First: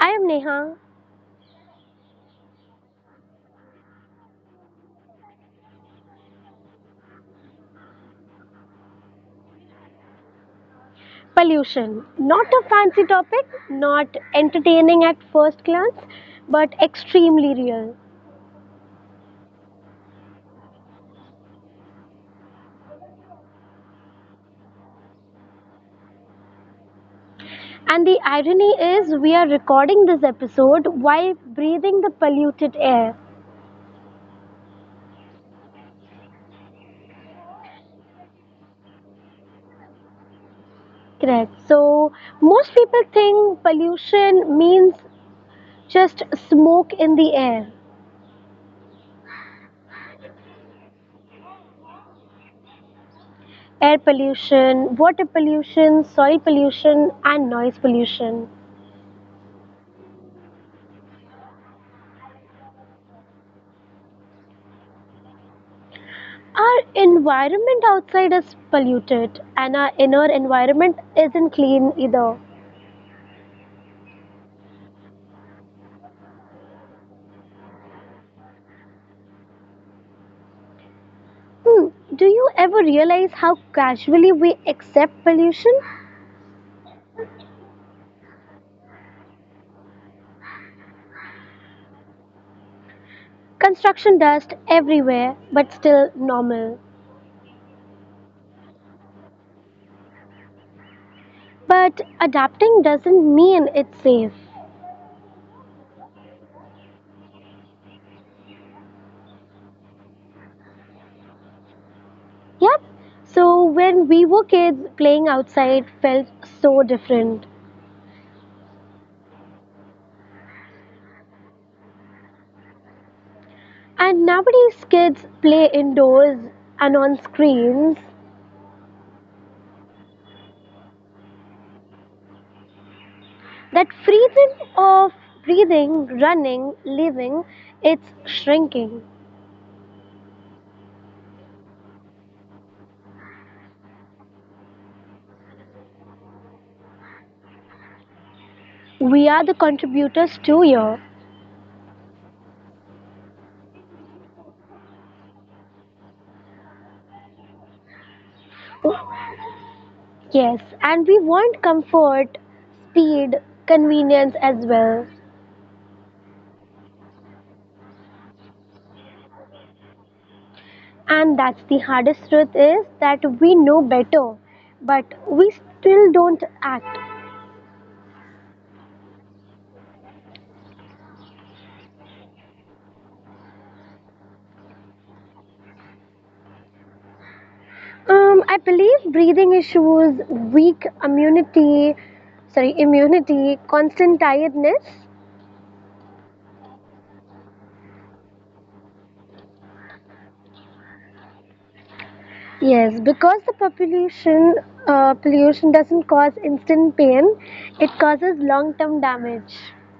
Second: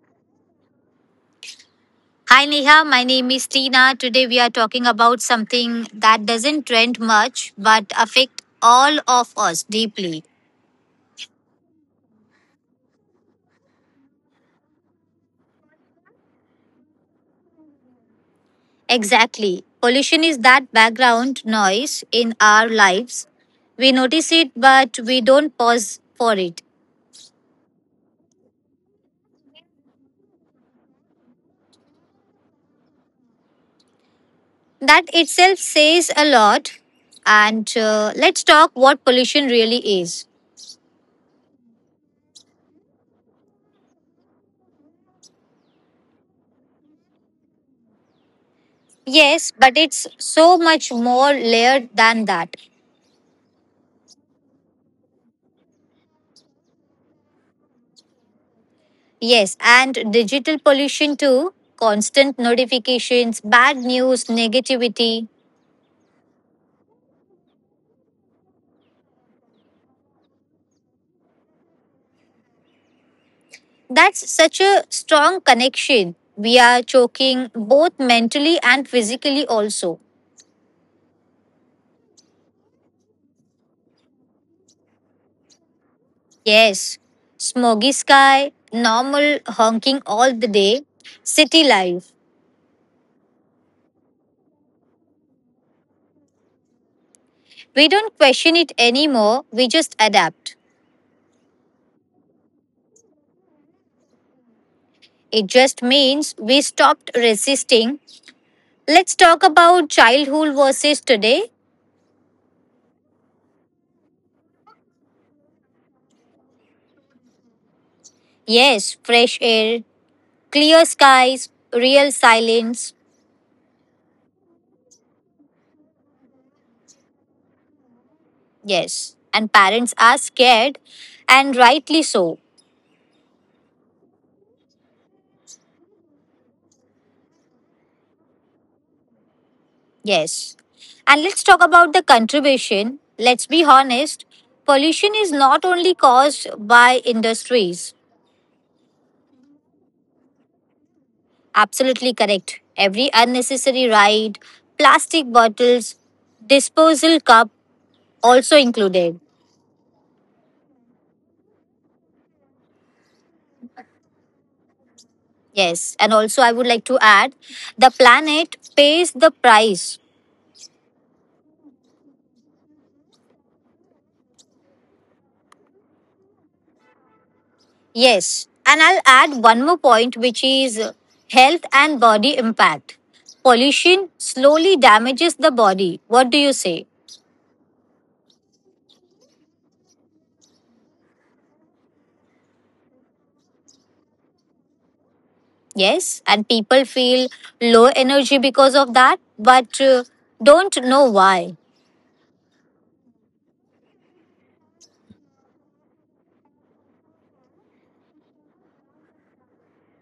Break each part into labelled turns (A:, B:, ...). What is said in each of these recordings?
A: I am Neha.
B: Hi Neha, my name is Tina. Today we are talking about something that doesn't trend much but affect all of us deeply.
A: Pollution. Not a fancy topic, not entertaining at first glance, but extremely real.
B: Exactly. Pollution is that background noise in our lives. We notice it but we don't pause for it.
A: And the irony is, we are recording this episode while breathing the polluted air.
B: That itself says a lot. And let's talk what pollution really is.
A: Correct. So, most people think pollution means just smoke in the air,
B: Yes, but it's so much more layered than that.
A: air pollution, water pollution, soil pollution, and noise pollution.
B: Yes, and digital pollution too. Constant notifications, bad news, negativity.
A: Our environment outside is polluted, and our inner environment isn't clean either.
B: That's such a strong connection. We are choking both mentally and physically also.
A: Hmm, do you ever realize how casually we accept pollution?
B: Yes, smoggy sky, normal honking all the day, city life.
A: Construction dust everywhere, but still normal.
B: We don't question it anymore, we just adapt.
A: But adapting doesn't mean it's safe.
B: It just means we stopped resisting. Let's talk about childhood versus today.
A: Yep. So when we were kids, playing outside felt so different.
B: Yes, fresh air, clear skies, real silence,
A: And nowadays, kids play indoors and on screens.
B: yes. And parents are scared, and rightly so,
A: That freedom of breathing, running, living, it's shrinking.
B: yes. And let's talk about the contribution. Let's be honest, pollution is not only caused by industries.
A: We are the contributors to your.
B: Absolutely correct. Every unnecessary ride, plastic bottles, disposal cup also included.
A: Yes, and we want comfort, speed, convenience as well.
B: Yes, and also I would like to add the planet pays the price.
A: And that's the hardest truth is that we know better, but we still don't act.
B: Yes, and I'll add one more point, which is health and body impact. Pollution slowly damages the body. What do you say?
A: I believe breathing issues, weak immunity, sorry, immunity, constant tiredness.
B: Yes, and people feel low energy because of that, but don't know why.
A: Yes, because the population pollution doesn't cause instant pain, it causes long-term damage.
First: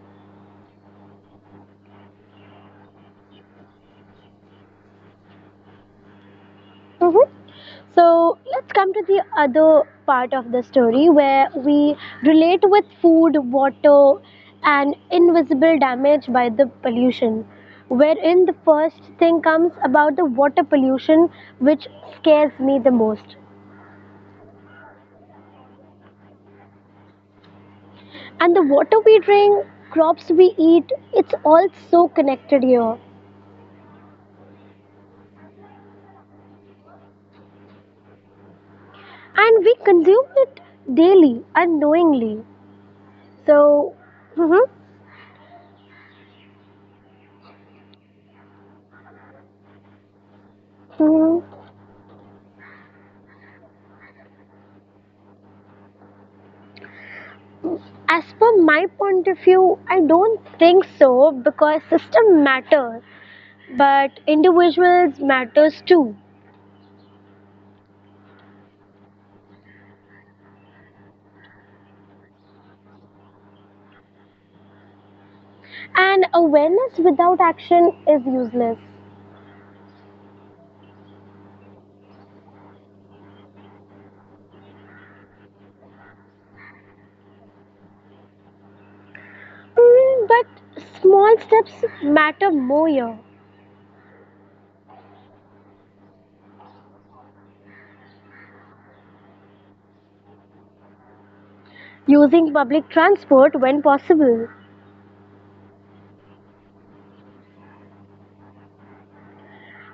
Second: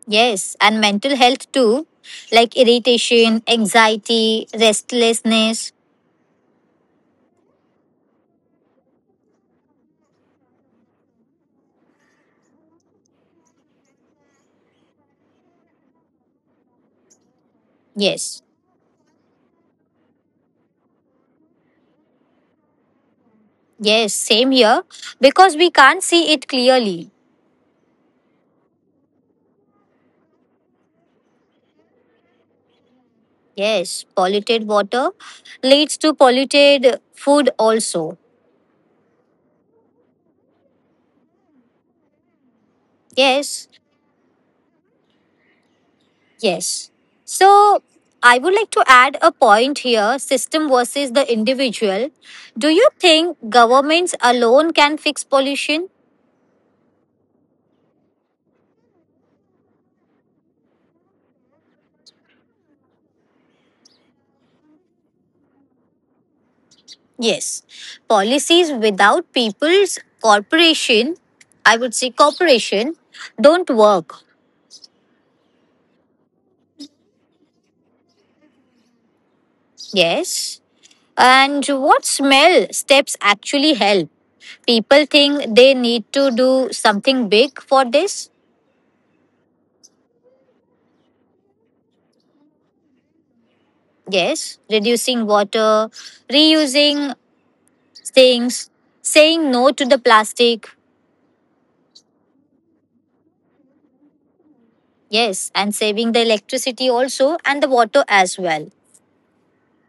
B: Yes, and mental health too, like irritation, anxiety, restlessness.
A: hmm So let's come to the other part of the story where we relate with food, water, and invisible damage by the pollution. Wherein
B: Yes,
A: the first thing comes about the water pollution, which scares me the most.
B: yes, same here, because we can't see it clearly.
A: And the water we drink, crops we eat, it's all so connected here.
B: Yes, polluted water leads to polluted food also.
A: And we consume it daily unknowingly.
B: Yes,
A: So, mhm,
B: yes. So I would like to add a point here, system versus the
A: mhm.
B: individual. Do you think governments alone can fix pollution?
A: As per my point of view, I don't think so because system matters, but individuals matters too.
B: Yes. Policies without people's corporation, I would say corporation, don't work.
A: And awareness without action is useless.
B: Yes. And what smell steps actually help? People think they need to do something big for this.
A: But small steps matter more here.
B: Yes, reducing water, reusing things, saying no to the plastic.
A: Using public transport when possible,
B: Yes, and saving the electricity also and the water as well.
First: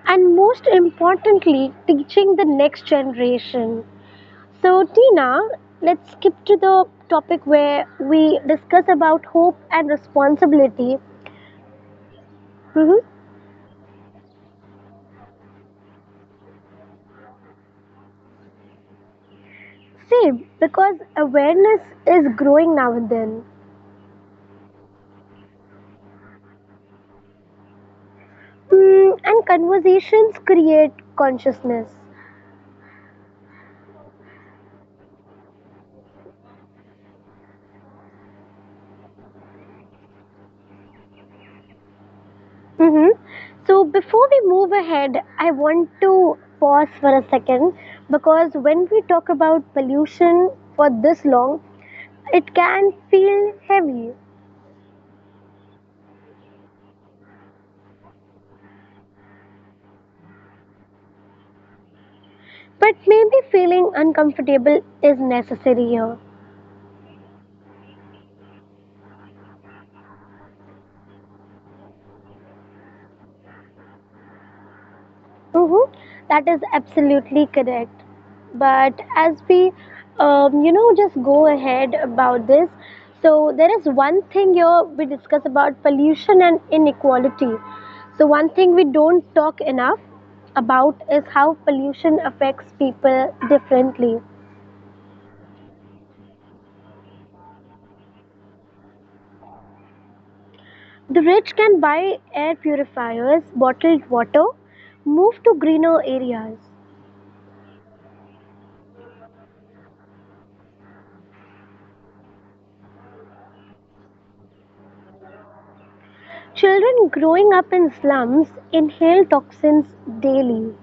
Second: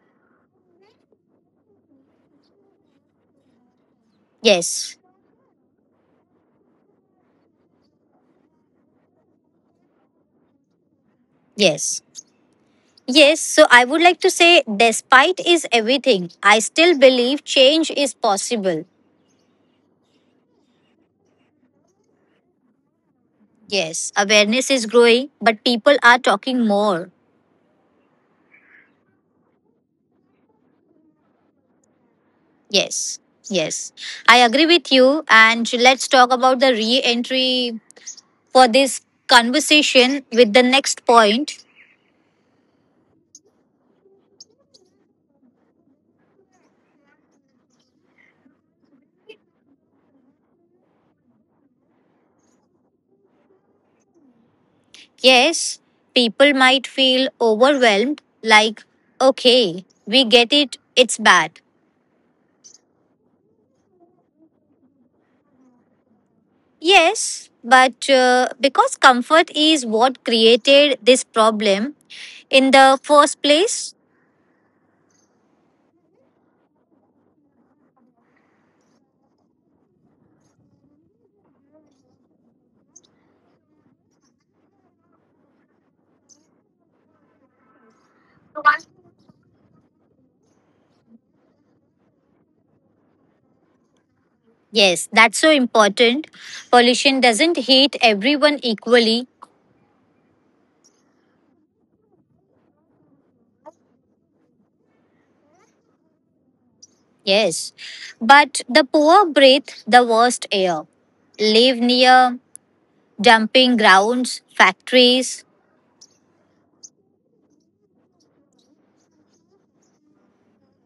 A: and most importantly, teaching the next generation. So,
B: Yes,
A: Tina, let's skip to the topic where we discuss about hope and responsibility.
B: yes.
A: hmm
B: Yes, so I would like to say, despite is everything, I still believe change is possible.
A: Same, because awareness is growing now and then,
B: Yes, awareness is growing, but people are talking more.
A: and conversations create consciousness.
B: Yes, yes. I agree with you. And let's talk about the re entry for this conversation with the next point.
A: hmm So, before we move ahead, I want to pause for a second because when we talk about pollution for this long, it can feel heavy.
B: Yes, people might feel overwhelmed, like, okay, we get it, it's bad.
A: But maybe feeling uncomfortable is necessary here.
B: Yes, but because comfort is what created this problem in the first place,
A: Mm-hmm. That is absolutely correct. But as we, you know, just go ahead about this, so there is one thing here we discuss about pollution and inequality. So, one thing we don't talk enough about is how pollution affects people differently.
B: yes, that's so important. Pollution doesn't hit everyone equally.
A: The rich can buy air purifiers, bottled water, move to greener areas.
B: Yes, but the poor breathe the worst air, live near dumping grounds, factories,
A: Children growing up in slums inhale toxins daily.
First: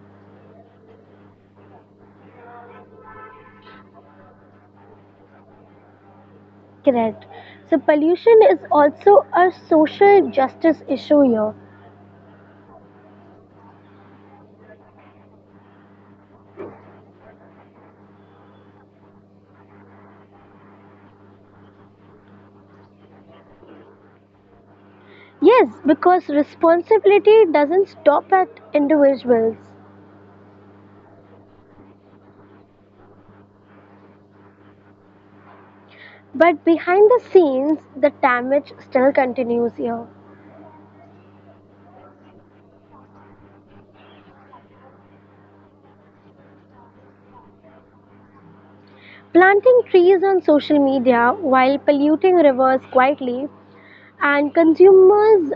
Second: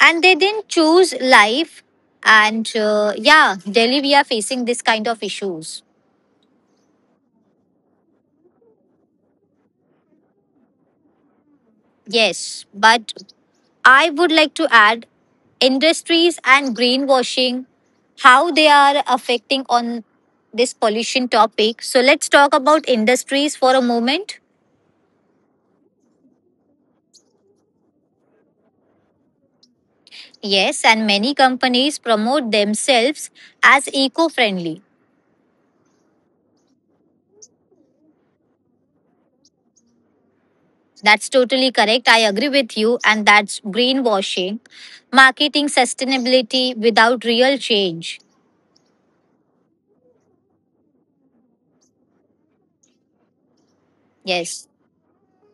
B: and they didn't choose life. And yeah, Delhi, we are facing this kind of issues.
A: Correct. So pollution is also a social justice issue here.
B: Yes, but I would like to add industries and greenwashing, how they are affecting on this pollution topic. So let's talk about industries for a moment.
A: Yes, because responsibility doesn't stop at individuals.
B: Yes, and many companies promote themselves as eco friendly.
A: But behind the scenes, the damage still continues here.
B: That's totally correct. I agree with you, and that's greenwashing, marketing sustainability without real change.
A: Planting trees on social media while polluting rivers quietly, and
B: Yes,
A: consumers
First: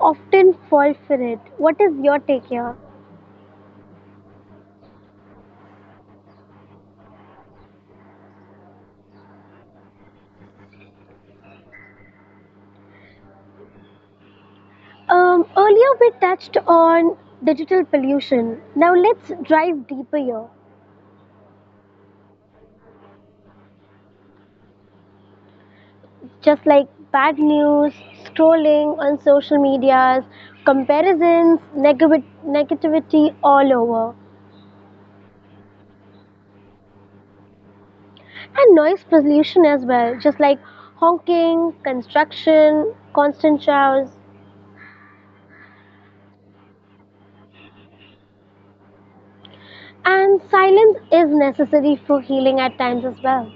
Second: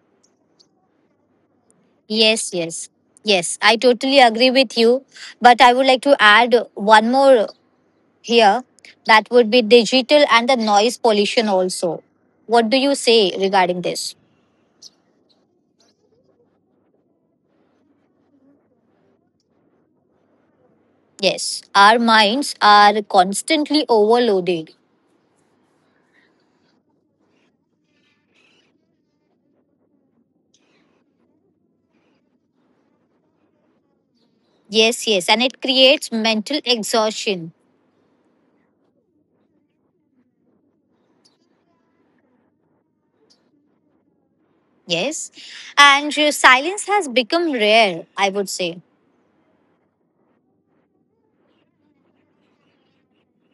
A: often fall for it. What is your take
B: yes,
A: here?
B: yes, yes. I totally agree with you. But I would like to add one more here that would be digital and the noise pollution also. What do you say regarding this?
A: Earlier, we touched on digital pollution. Now, let's dive deeper here.
B: Yes, our minds are constantly overloaded.
A: Just like bad news, trolling on social medias, comparisons, negative, negativity all over,
B: Yes, yes, and it creates mental exhaustion.
A: and noise pollution as well, just like honking, construction, constant showers,
B: Yes, and silence has become rare, I would say.
A: and silence is necessary for healing at times as well.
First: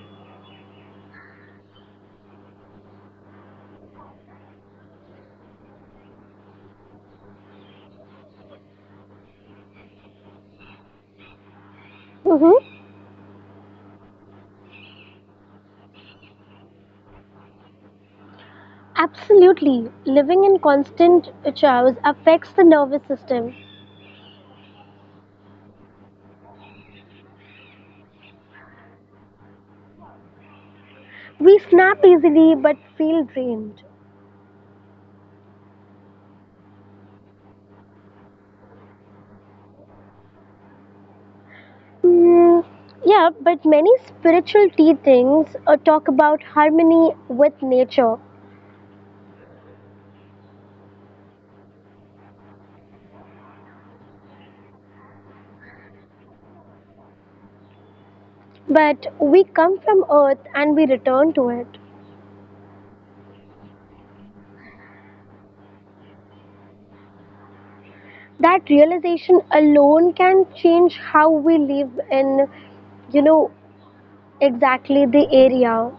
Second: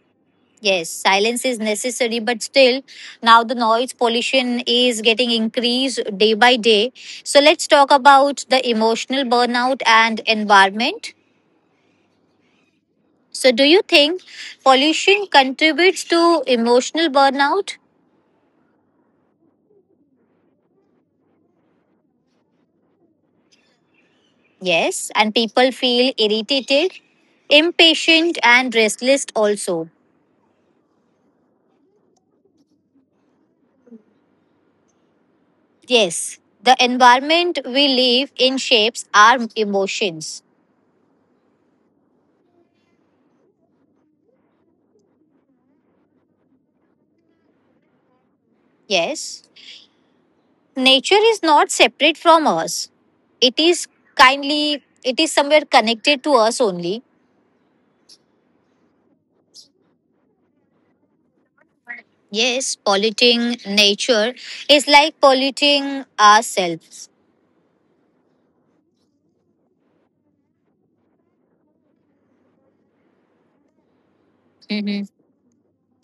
B: Yes, silence is necessary, but still, now the noise pollution is getting increased day by day. So, let's talk about the emotional burnout and environment.
A: Mm-hmm.
B: So, do you think pollution contributes to emotional burnout?
A: Absolutely, living in constant showers affects the nervous system.
B: Yes, and people feel irritated, impatient, and restless also.
A: We snap easily but feel drained.
B: Yes, the environment we live in shapes our emotions.
A: Mm, yeah, but many spiritual teachings talk about harmony with nature.
B: Yes. Nature is not separate from us. It is kindly, it is somewhere connected to us only.
A: But we come from earth and we return to it.
B: Yes, polluting nature is like polluting ourselves.
A: That realization alone can change how we live in, you know,
B: Hmm
A: exactly the area.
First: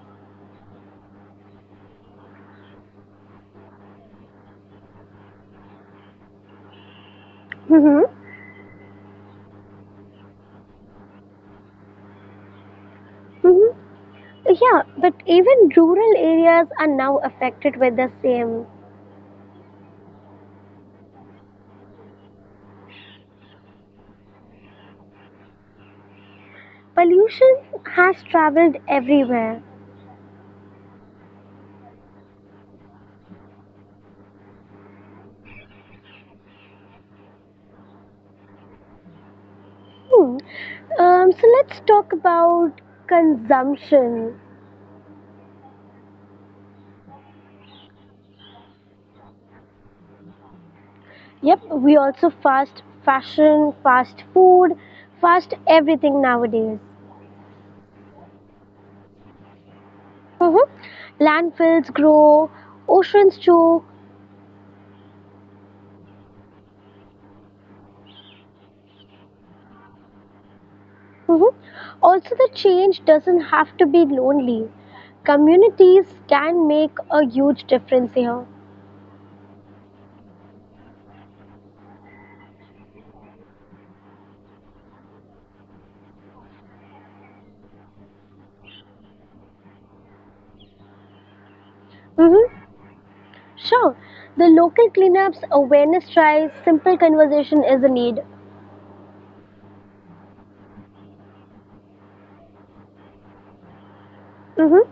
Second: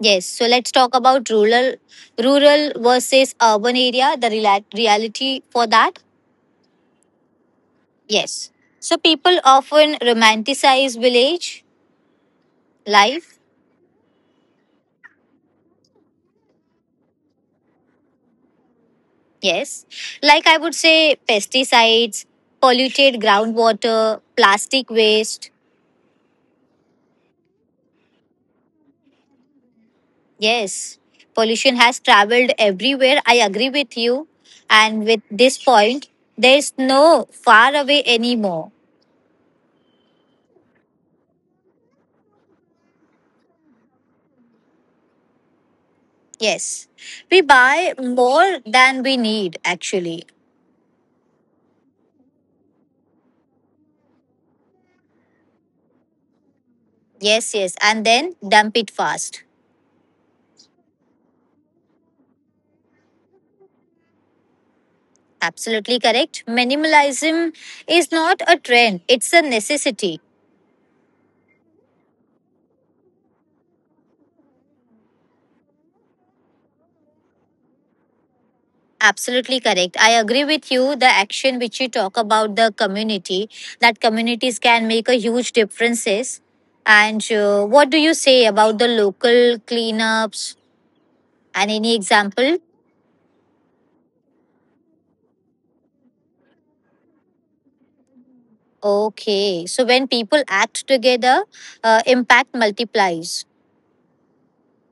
B: Yes, so let's talk about rural versus urban area. The reality for that.
A: Mm-hmm.
B: Yes, so people often romanticize village life.
A: Mm-hmm. Yeah, but even rural areas are now affected with the same.
B: Yes, like I would say pesticides, polluted groundwater, plastic waste.
A: Pollution has traveled everywhere.
B: Yes, pollution has traveled everywhere. I agree with you. And with this point, there's no far away anymore.
A: Hmm. So let's talk about consumption.
B: Yes, we buy more than we need actually.
A: Yep, we also fast fashion, fast food, fast everything nowadays.
B: Yes, yes, and then dump it fast.
A: Mm-hmm. Landfills grow, oceans too.
B: Absolutely correct. Minimalism is not a trend, it's a necessity.
A: Mm-hmm. Also, the change doesn't have to be lonely. Communities can make a huge difference here.
B: Absolutely correct. I agree with you. The action which you talk about the community, that communities can make a huge differences. And what do you say about the local cleanups and any
A: Mm-hmm.
B: example?
A: Sure. The local cleanups, awareness drives, simple conversation is a need.
B: Okay, so when people act together, impact multiplies.
A: Mm-hmm.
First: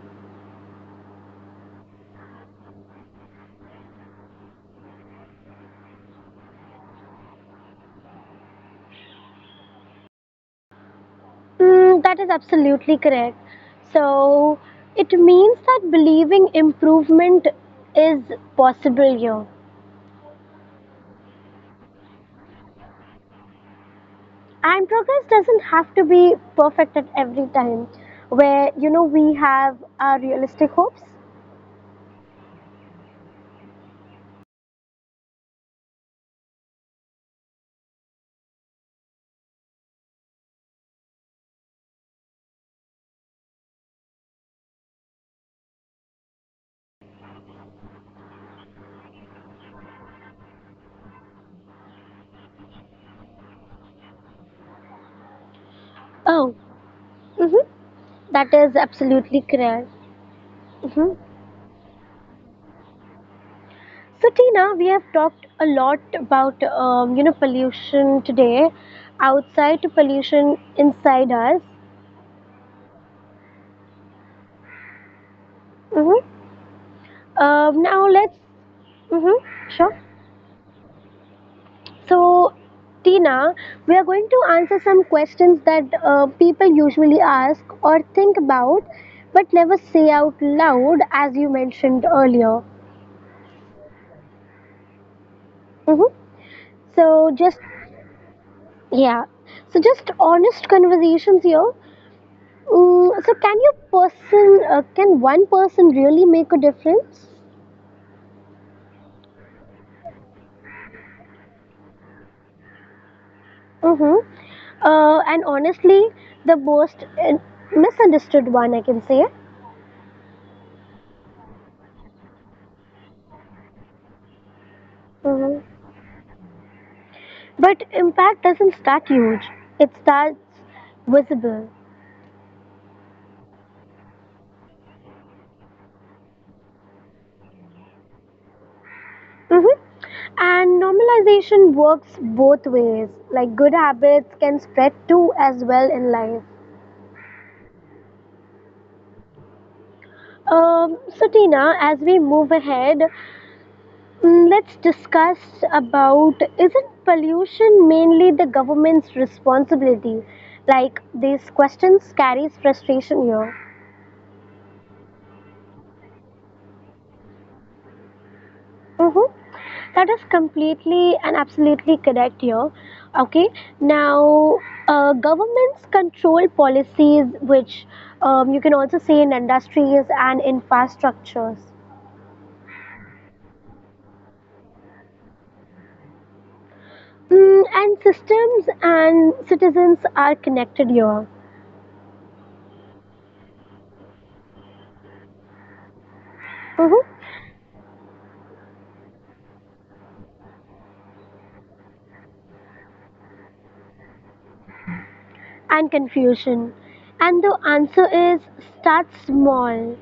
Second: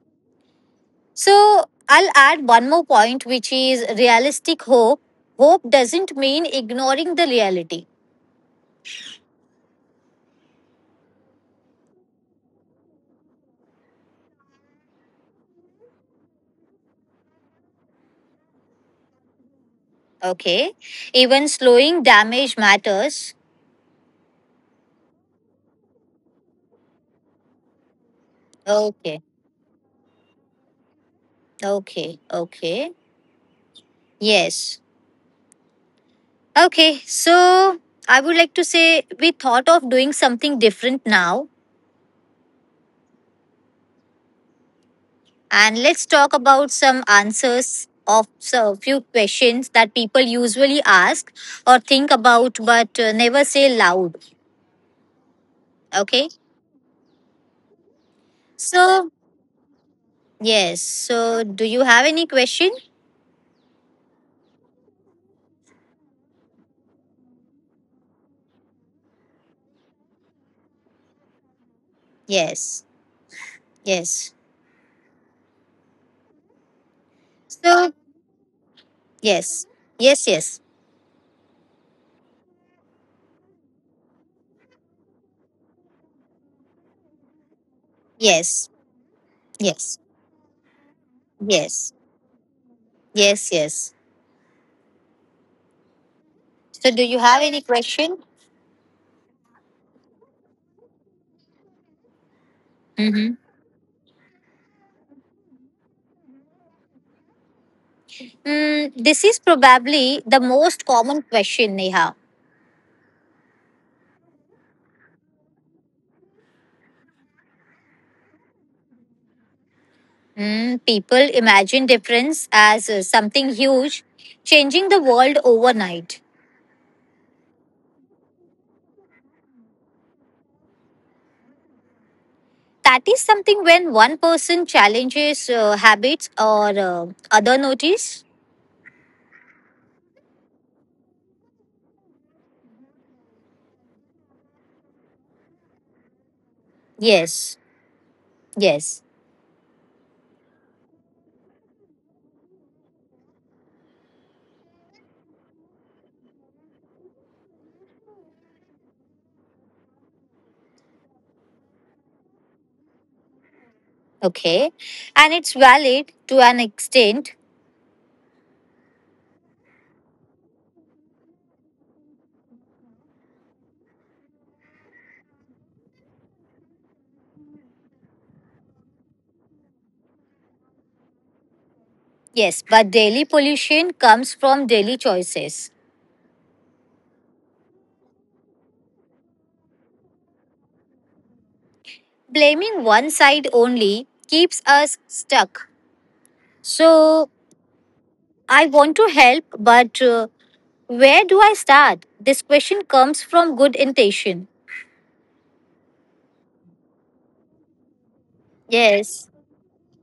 B: So I'll add one more point, which is realistic hope. Hope doesn't mean ignoring the reality.
A: That is absolutely correct. So it means that believing improvement is possible here.
B: Okay, even slowing damage matters.
A: And progress doesn't have to be perfect at every time, where you know
B: Okay.
A: we have our realistic hopes.
B: Okay, okay. Yes. Okay, so I would like to say we thought of doing something different now, and let's talk about some answers of a few questions that people usually ask or think about but never say loud. Okay,
A: Oh, mm-hmm. That is
B: so
A: absolutely correct.
B: yes,
A: Mm-hmm.
B: so do you have any question?
A: So Tina, we have talked a lot about you know pollution today, outside to pollution inside us.
B: Yes, yes.
A: Mm-hmm.
B: So,
A: Now let's.
B: yes,
A: Mm-hmm. Sure.
B: yes, yes,
A: So, Tina, we are going to answer some questions that people usually ask or think
B: yes,
A: about but never
B: yes,
A: say out loud, as you
B: yes,
A: mentioned earlier.
B: yes, yes.
A: hmm
B: So, do you
A: So,
B: have
A: just
B: any question?
A: yeah, so just honest conversations here. So,
B: Mhm.
A: can one person really make a difference?
B: Mm, this is probably the most common question, Neha.
A: Mm-hmm. And honestly, the most uh, misunderstood one, I can say.
B: Mm, people imagine difference as something huge, changing the world
A: Mm-hmm.
B: overnight.
A: But impact doesn't start huge, it starts visible.
B: That is something when one person challenges habits or other notice.
A: Mhm. And normalization works both ways. Like good habits can spread too as well in life.
B: Yes, yes,
A: So Tina, as we move ahead, let's discuss about isn't pollution mainly the government's responsibility? Like these questions carries frustration here.
B: okay. And it's valid to an extent,
A: Mm-hmm. That is completely and absolutely correct here. Okay, now governments control policies, which you can also see in industries and infrastructures.
B: yes, but daily pollution comes from daily choices.
A: And systems and citizens are connected here.
B: Blaming one side only keeps us stuck.
A: hmm
B: So, I want to help, but where do I start? This question comes from good intention.
A: And confusion. And the answer is start
B: Yes,
A: small.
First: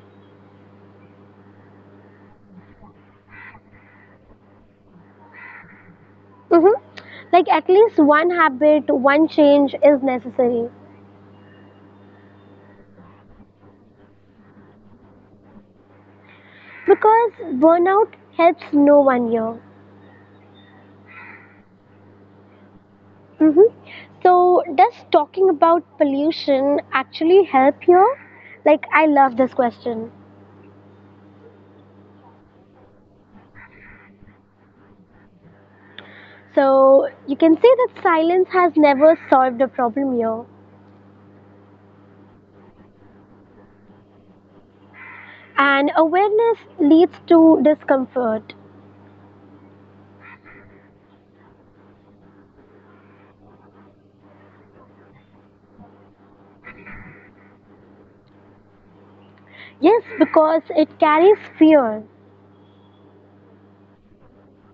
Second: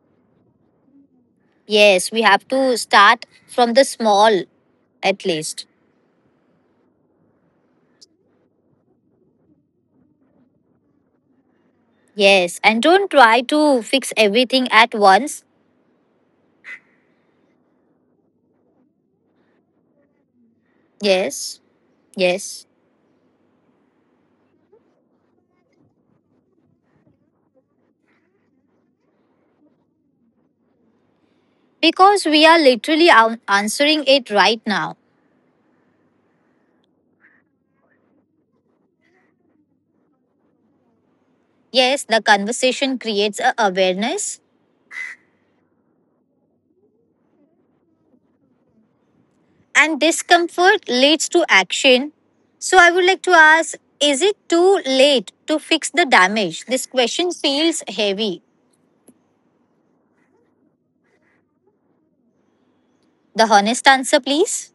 B: yes, we have to start from the small at least.
A: hmm Like at least one habit, one change is necessary.
B: Yes, and don't try to fix everything at once.
A: Because burnout helps no one here.
B: Yes, yes,
A: hmm So, does talking about pollution actually help here? Like, I love this question.
B: because we are literally answering it right now.
A: So, you can say that silence has never solved a problem here.
B: Yes, the conversation creates a awareness
A: And awareness leads to discomfort.
B: and discomfort leads to action. So I would like to ask, is it too late to fix the damage? This question feels heavy.
A: Yes, because it carries fear.
B: The honest answer, please.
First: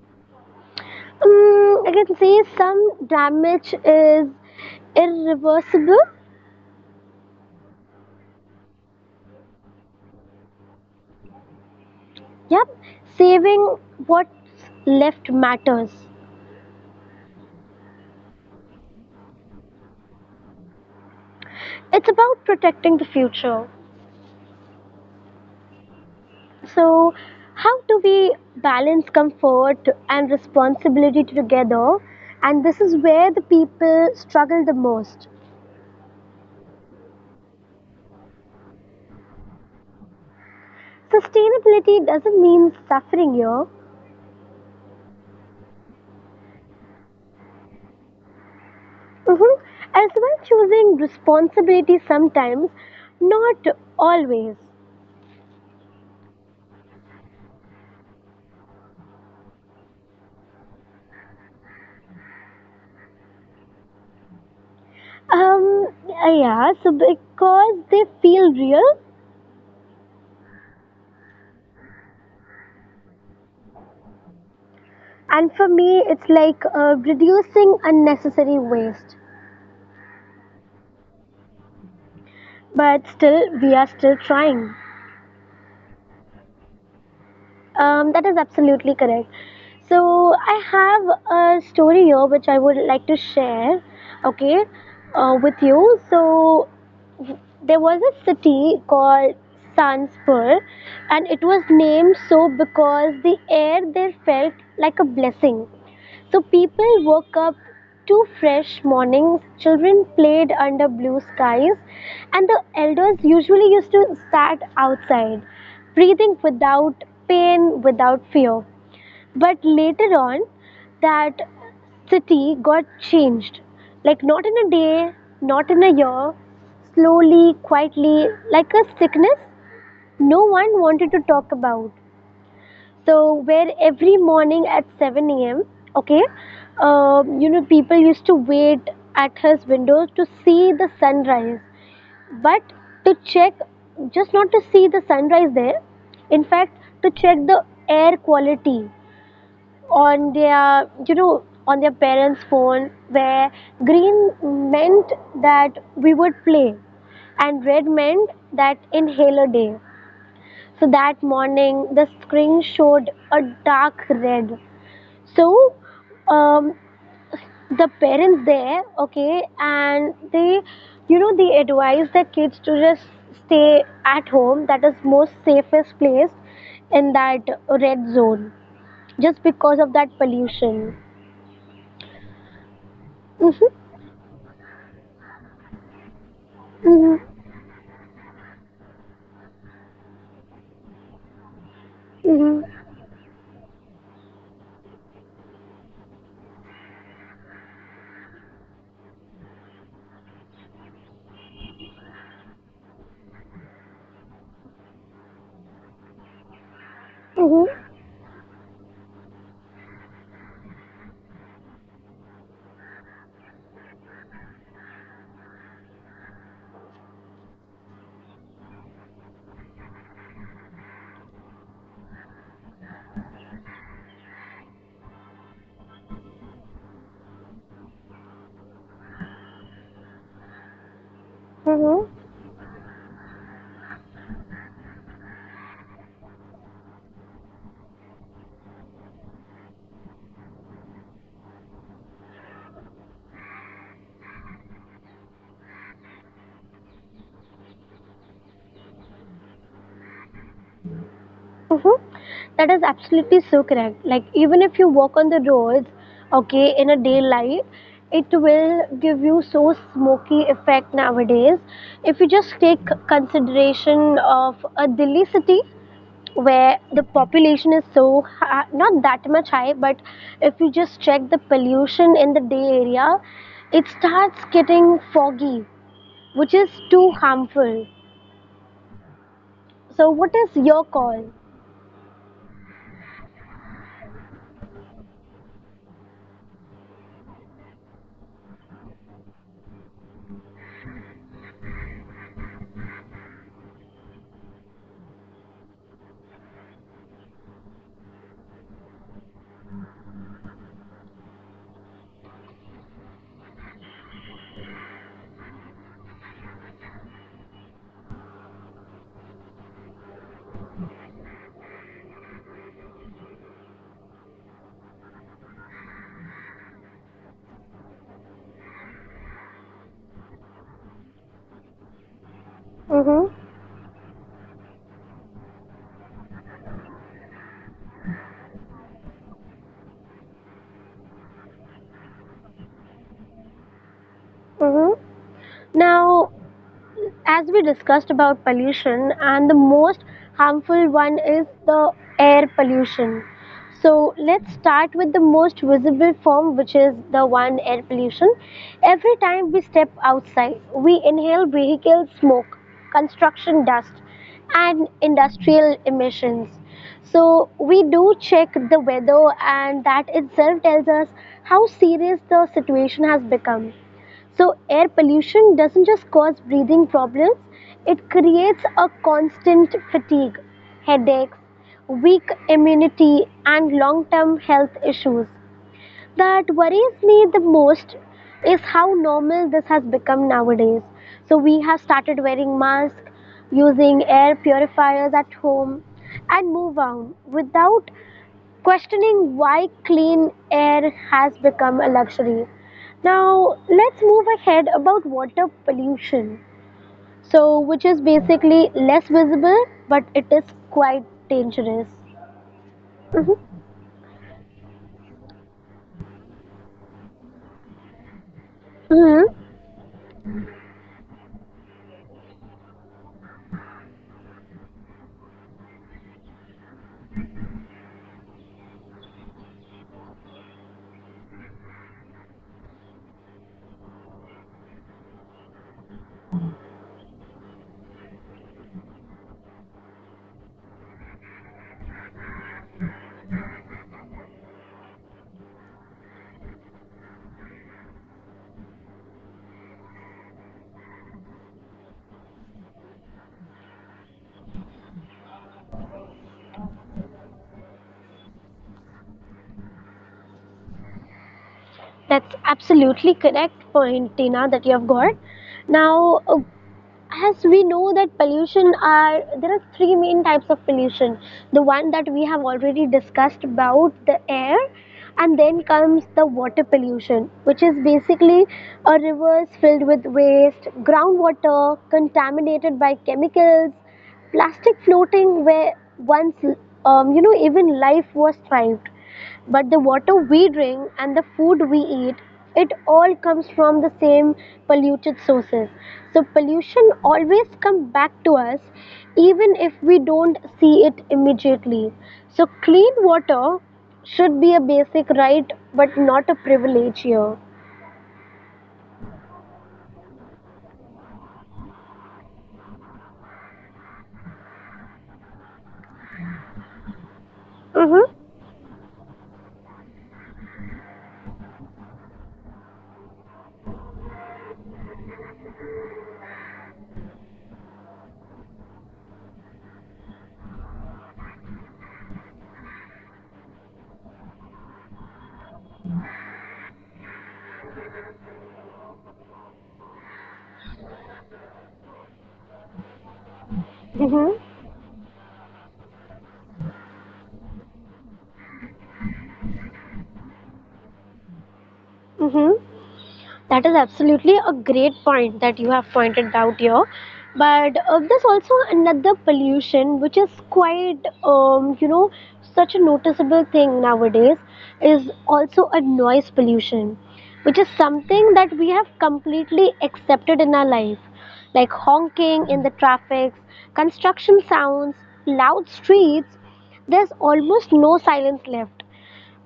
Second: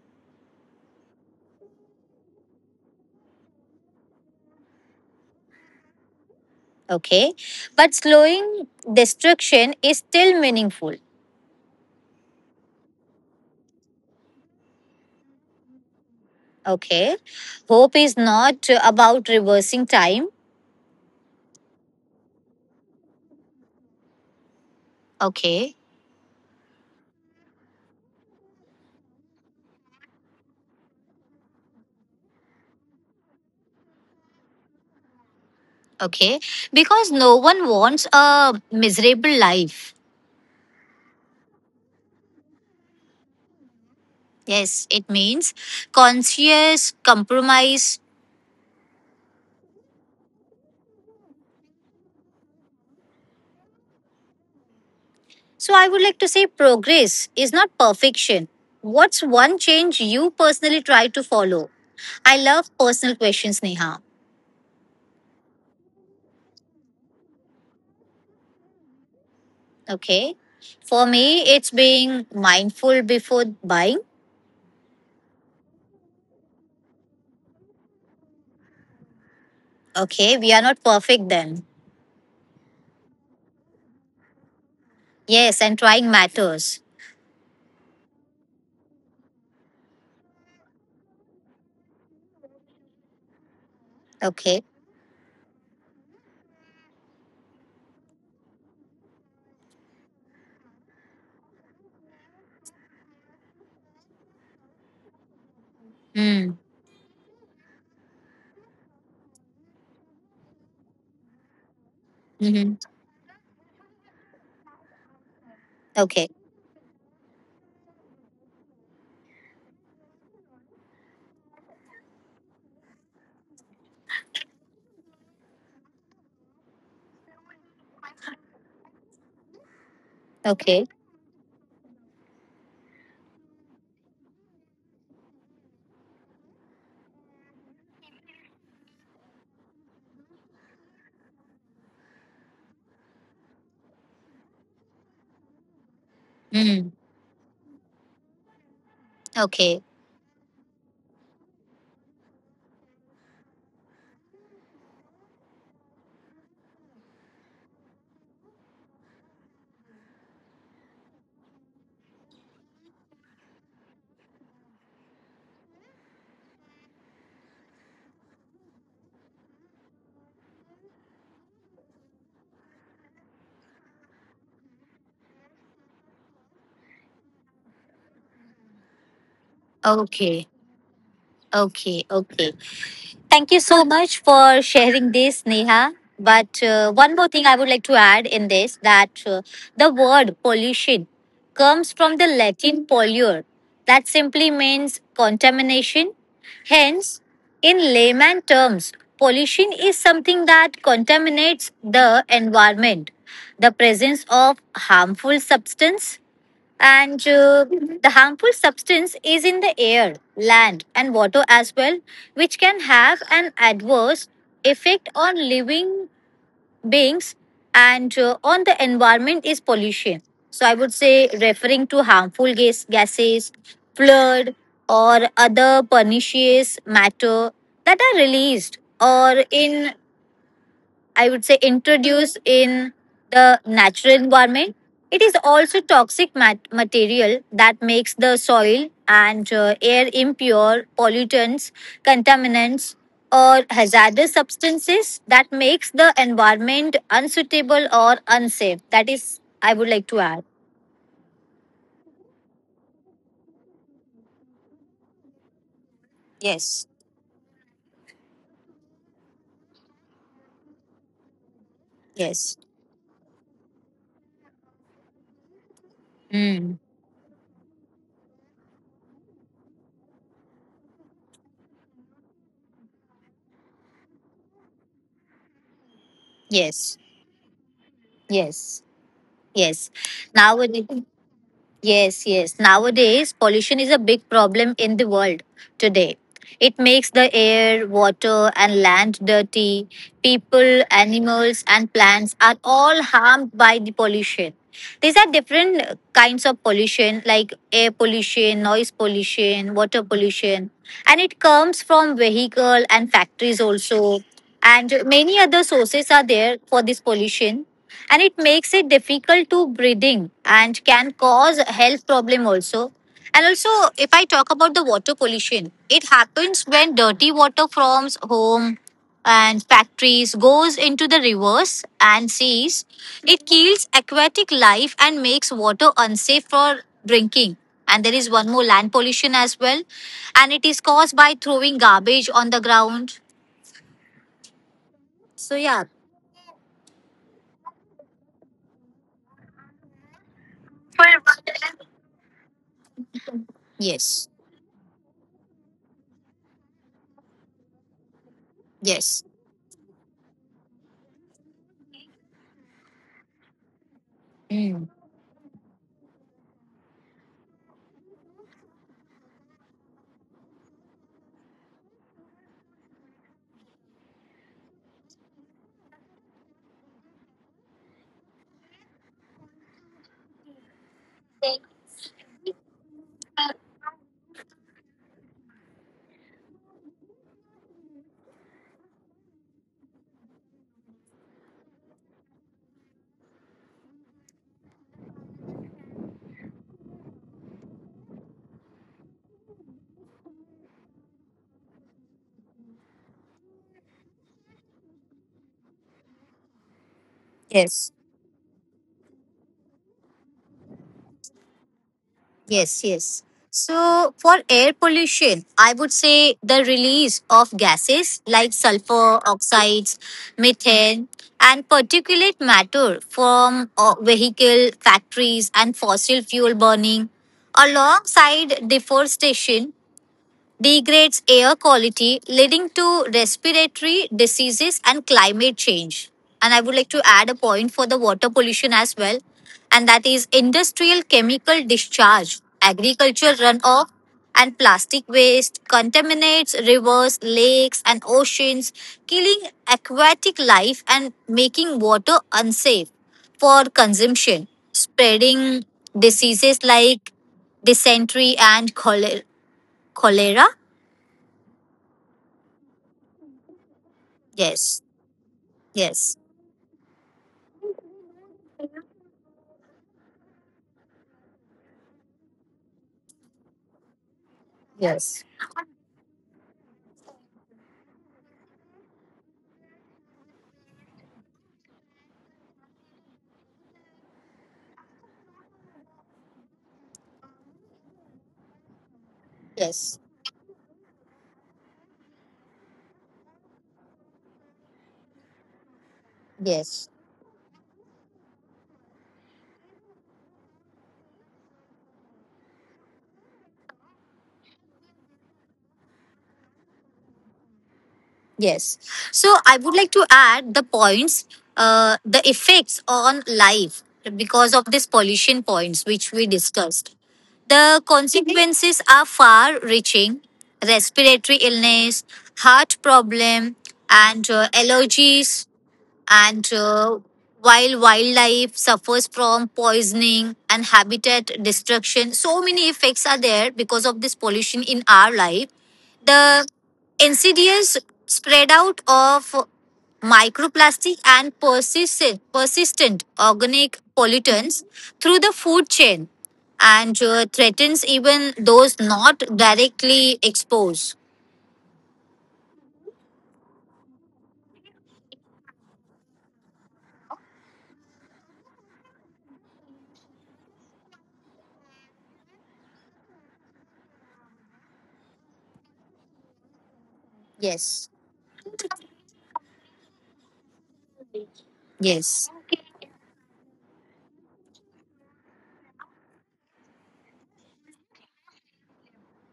A: I can say some damage is irreversible.
B: Okay. But slowing destruction is still meaningful.
A: Yep, saving what's left matters.
B: Okay. Hope is not about reversing time.
A: It's about protecting the future.
B: Okay.
A: So, how do we balance comfort and responsibility together? And this is where the people struggle the most.
B: Okay. Because no one wants a miserable life.
A: Sustainability doesn't mean suffering here.
B: Yes, it means conscious compromise.
A: hmm As well, choosing responsibility sometimes, not always.
B: So I would like to say progress is not perfection. What's one change you personally try to follow? I love personal questions, Neha.
A: Yeah, so because they feel real,
B: Okay. For me, it's being mindful before buying.
A: and for me, it's like reducing unnecessary waste.
B: Okay. We are not perfect then.
A: But still, we are still trying.
B: Yes. And trying matters.
A: That is absolutely correct. So I have a story here which I would like to share, okay,
B: Okay.
A: with you. So there was a city called Sanspur, and it was named so because the air there felt like a blessing. So
B: Mm.
A: people woke up to fresh mornings, children played under blue skies, and the
B: Mm-hmm.
A: elders usually used to sat outside, breathing
B: Okay.
A: without pain, without fear. But later on, that city got changed. Like, not in a day, not in a year, slowly, quietly, like a sickness no one
B: Okay.
A: wanted to talk about. So where every morning at 7 a.m. Okay, you know people used to wait at his windows to see the sunrise, but to check just not to see the sunrise there. In fact,
B: Mm.
A: to check the air quality
B: Okay.
A: on their you know on their parents' phone, where green meant that we would play, and red meant that inhaler day. So that morning, the screen showed a dark red. So um, the parents there, okay, and they, you know, they advise the kids to just stay at home. That is most safest place in that red zone, just because of that
B: Okay.
A: pollution.
B: Okay. Okay. Thank
A: Mhm.
B: you so much for sharing this, Neha. But
A: Mhm.
B: one more thing I would like to add in this that the word pollution comes from the
A: Mhm.
B: Latin polluer, that simply means contamination. Hence, in layman terms, pollution is something that contaminates the environment. The presence of harmful substance and
A: Mhm.
B: the harmful substance is in the air, land, and water as well, which can have an adverse effect on living beings and on the environment is pollution. So, I would say referring to harmful gases, flood, or other pernicious matter that are released or in, I would say,
A: Mhm.
B: introduced in the natural environment. It is also toxic material that makes the soil and air impure, pollutants, contaminants, or hazardous substances that makes the environment unsuitable or unsafe. That is, I would like to add.
A: Mhm. That is absolutely so correct. Like even if you walk on the roads, okay, in a
B: Yes.
A: daylight, it will give you so smoky effect nowadays. If you just
B: Yes.
A: take consideration of a Delhi city where
B: Mm.
A: the population is so hi- not that much high, but if you just check the pollution in the day area, it starts getting foggy, which is
B: Yes,
A: too harmful.
B: yes, yes.
A: So, what is your
B: Nowadays.
A: call?
B: Yes, yes. Nowadays, pollution is a big problem in the world today. It makes the air, water, and land dirty. People, animals, and plants are all harmed by the pollution. These are different kinds of pollution, like air pollution, noise pollution, water pollution, and it comes from vehicle and factories also. And many other sources are there for this pollution and it makes it difficult to breathing and can cause health problem also. And also, if I talk about the water pollution, it happens when dirty water from home and factories goes into the rivers and seas.
A: Mm-hmm.
B: It kills aquatic life and makes water unsafe for drinking. And there is one more, land pollution as well, and it is caused by throwing garbage on the ground.
A: Mm-hmm.
B: So yeah,
A: Now, as we discussed about pollution and the most harmful one is the air pollution, so
B: yes,
A: let's start with the most visible form, which is the one air pollution. Every
B: yes.
A: time we step outside we inhale vehicle smoke, construction dust, and
B: Mm.
A: industrial emissions. So we do check the weather and that itself tells us how serious the situation has become. So, air pollution doesn't just cause breathing problems, it creates a constant fatigue, headaches, weak immunity, and long term health issues. That worries me the most is how normal this has become nowadays. So, we have started wearing masks, using air purifiers at home, and move on without questioning why clean air has become a luxury. Now, let's move ahead about water pollution. So, which
B: Yes.
A: is basically less visible, but it is quite dangerous.
B: Yes, yes.
A: Mhm.
B: So, for air pollution, I would say the release of gases like sulfur
A: Mhm.
B: oxides, methane, and particulate matter from vehicle factories and fossil fuel burning, alongside deforestation, degrades air quality, leading to respiratory diseases and climate change. And I would like to add a point for the water pollution as well, and that is industrial chemical discharge, agricultural runoff, and plastic waste contaminates rivers, lakes, and oceans, killing aquatic life and making water unsafe for consumption, spreading diseases like dysentery and cholera.
A: That's absolutely correct point, Tina, that you have
B: Yes,
A: got. Now,
B: yes,
A: uh, as we know that pollution are there are three main types of pollution, the one that we have already discussed about the air,
B: yes,
A: and then comes the water pollution, which is basically a rivers filled with waste, groundwater contaminated by chemicals, plastic floating where once you know even life was thrived, but the
B: yes,
A: water we drink and the food we eat, it all comes from the same polluted sources. So pollution
B: yes,
A: always comes back to us even if we don't see it immediately. So clean water should be a basic right but not a privilege here.
B: yes. So I would like to add the points, the effects on life because of this pollution points which we discussed. The
A: mhm
B: consequences are far reaching: respiratory illness, heart problem, and allergies. And while wildlife suffers from poisoning and habitat destruction, so many effects are there because of this pollution in our life. The insidious spread out of microplastic and persistent organic
A: mhm
B: pollutants through the food chain and threatens even those not directly exposed.
A: mhm that is absolutely a great point that you have pointed out here, but there's also another pollution which is quite you know such a noticeable thing nowadays, is also a noise pollution, which is
B: Yes,
A: something that we have completely accepted in our life, like
B: yes,
A: honking in the traffic, construction sounds, loud streets. There's almost no silence left,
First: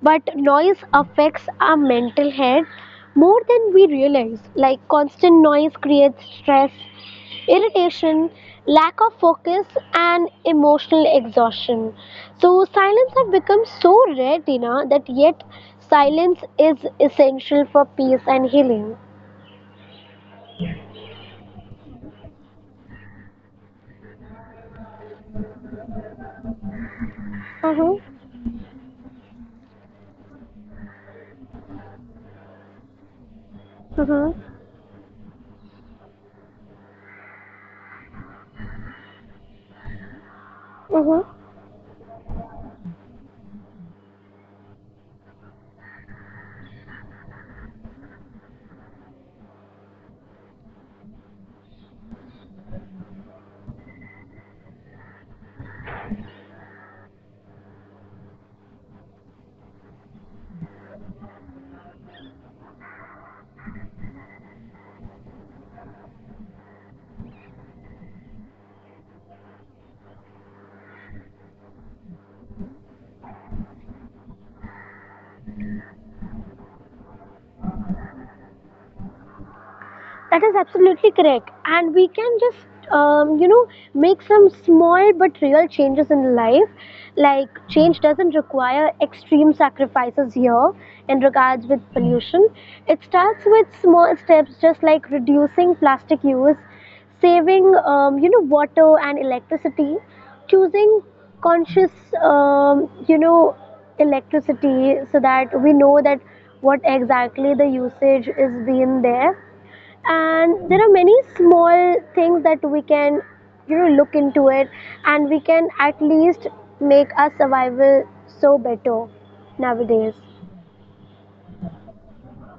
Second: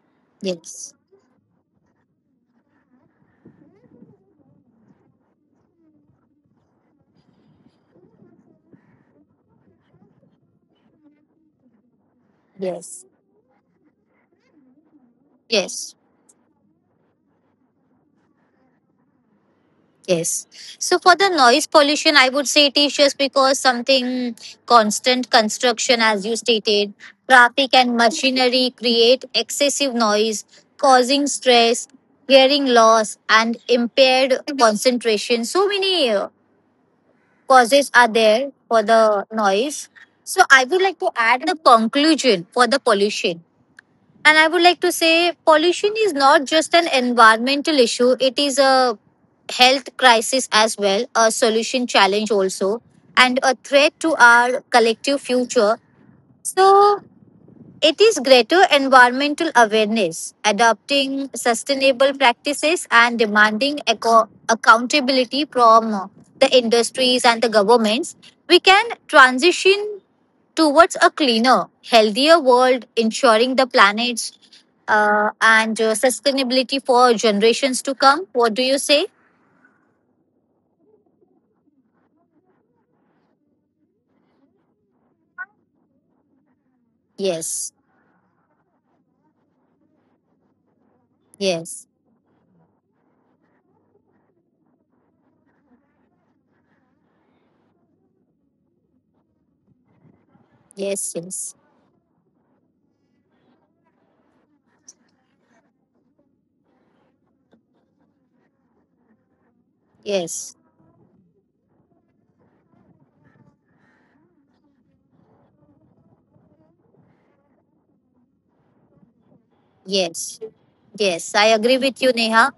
A: but noise
B: yes,
A: affects our mental health more than we realize, like constant noise creates stress, irritation, lack of focus, and emotional exhaustion. So
B: yes,
A: silence have become so rare, dina, that yet
B: yes.
A: silence is essential for peace and healing.
B: Yes. So for the noise pollution, I would say it is just because something constant construction, as you stated, traffic
A: Uh-huh,
B: and machinery create excessive noise, causing stress, hearing loss, and
A: uh-huh,
B: impaired concentration. So many causes are there for the noise. So I would like to
A: uh-huh.
B: add the conclusion for the pollution and I would like to say pollution is not just an environmental issue, it is a health crisis as well, a solution challenge also, and a threat to our collective future. So, it is greater environmental awareness, adopting sustainable practices, and demanding eco- accountability from the industries and the governments. We can transition towards a cleaner, healthier world, ensuring the planet's and sustainability for generations to come. What do you say?
A: That is absolutely correct. And we can just, you know, make some small but real changes in life. Like,
B: Yes,
A: change doesn't require extreme sacrifices here in regards with
B: yes,
A: pollution. It starts with small steps, just like reducing plastic use, saving, you know, water and electricity, choosing
B: yes, yes,
A: conscious, you know, electricity so that we know that what exactly the usage is being there,
B: yes.
A: and there are many small things that we can you know look into it, and we can at least make our survival so better nowadays.
B: Yes, yes, I agree with you, Neha.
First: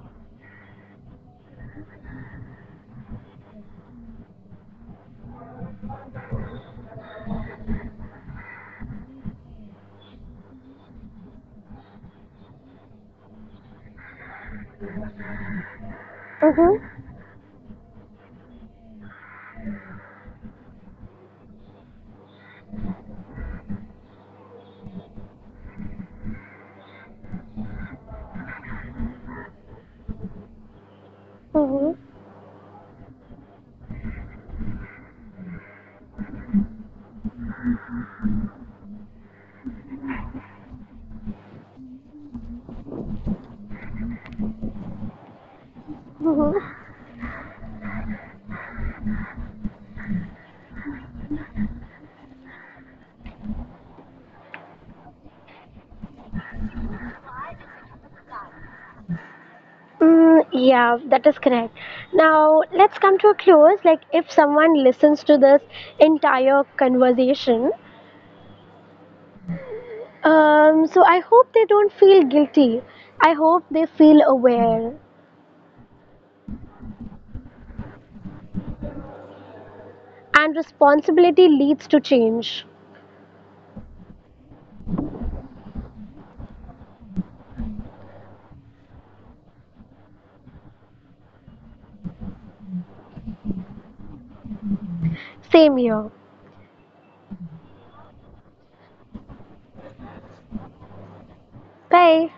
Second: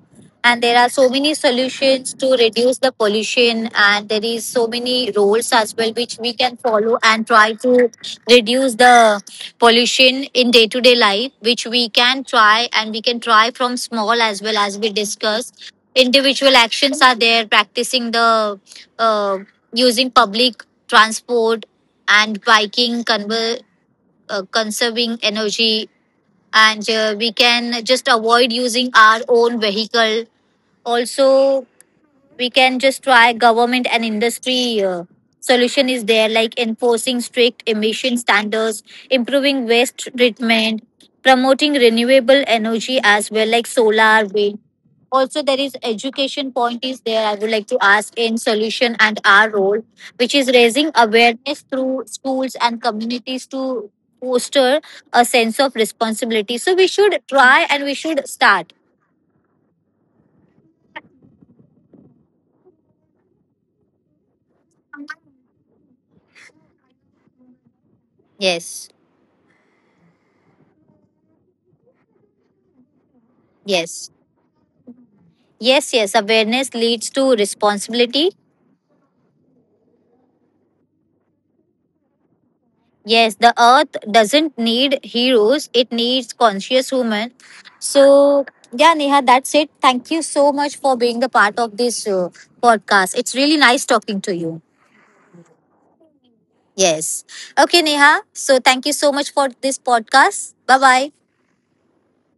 B: And there are so many solutions to reduce the pollution, and there is so many roles as well which we can follow and try to reduce the pollution in day to day life, which we can try and we can try from small as well as we discussed. Individual actions
A: Mm-hmm.
B: are there, practicing the uh, using public transport and biking, conserving energy and we can just avoid using our own vehicle also.
A: Mm-hmm.
B: We can just try government and industry solution is there, like enforcing strict emission standards, improving waste treatment, promoting renewable energy as well like solar wind. Also, there is education
A: Mm-hmm.
B: point is there, I would like to ask, in solution and our role, which is raising awareness through schools and communities to foster a sense of responsibility, so we should try and we should start,
A: Yeah, that is correct. Now let's come to a close. Like if someone listens to this entire conversation,
B: yes,
A: so I hope they don't feel guilty, I hope they
B: yes,
A: feel aware,
B: yes, yes, awareness leads to responsibility.
A: and responsibility leads to change.
B: Yes, the earth doesn't need heroes, it needs conscious human. So, yeah, Neha, that's it. Thank you so much for being the part of this podcast. It's really nice talking to you.
A: Same here.
B: Yes. Okay, Neha. So, thank you so much for this podcast. Bye bye.
A: Bye.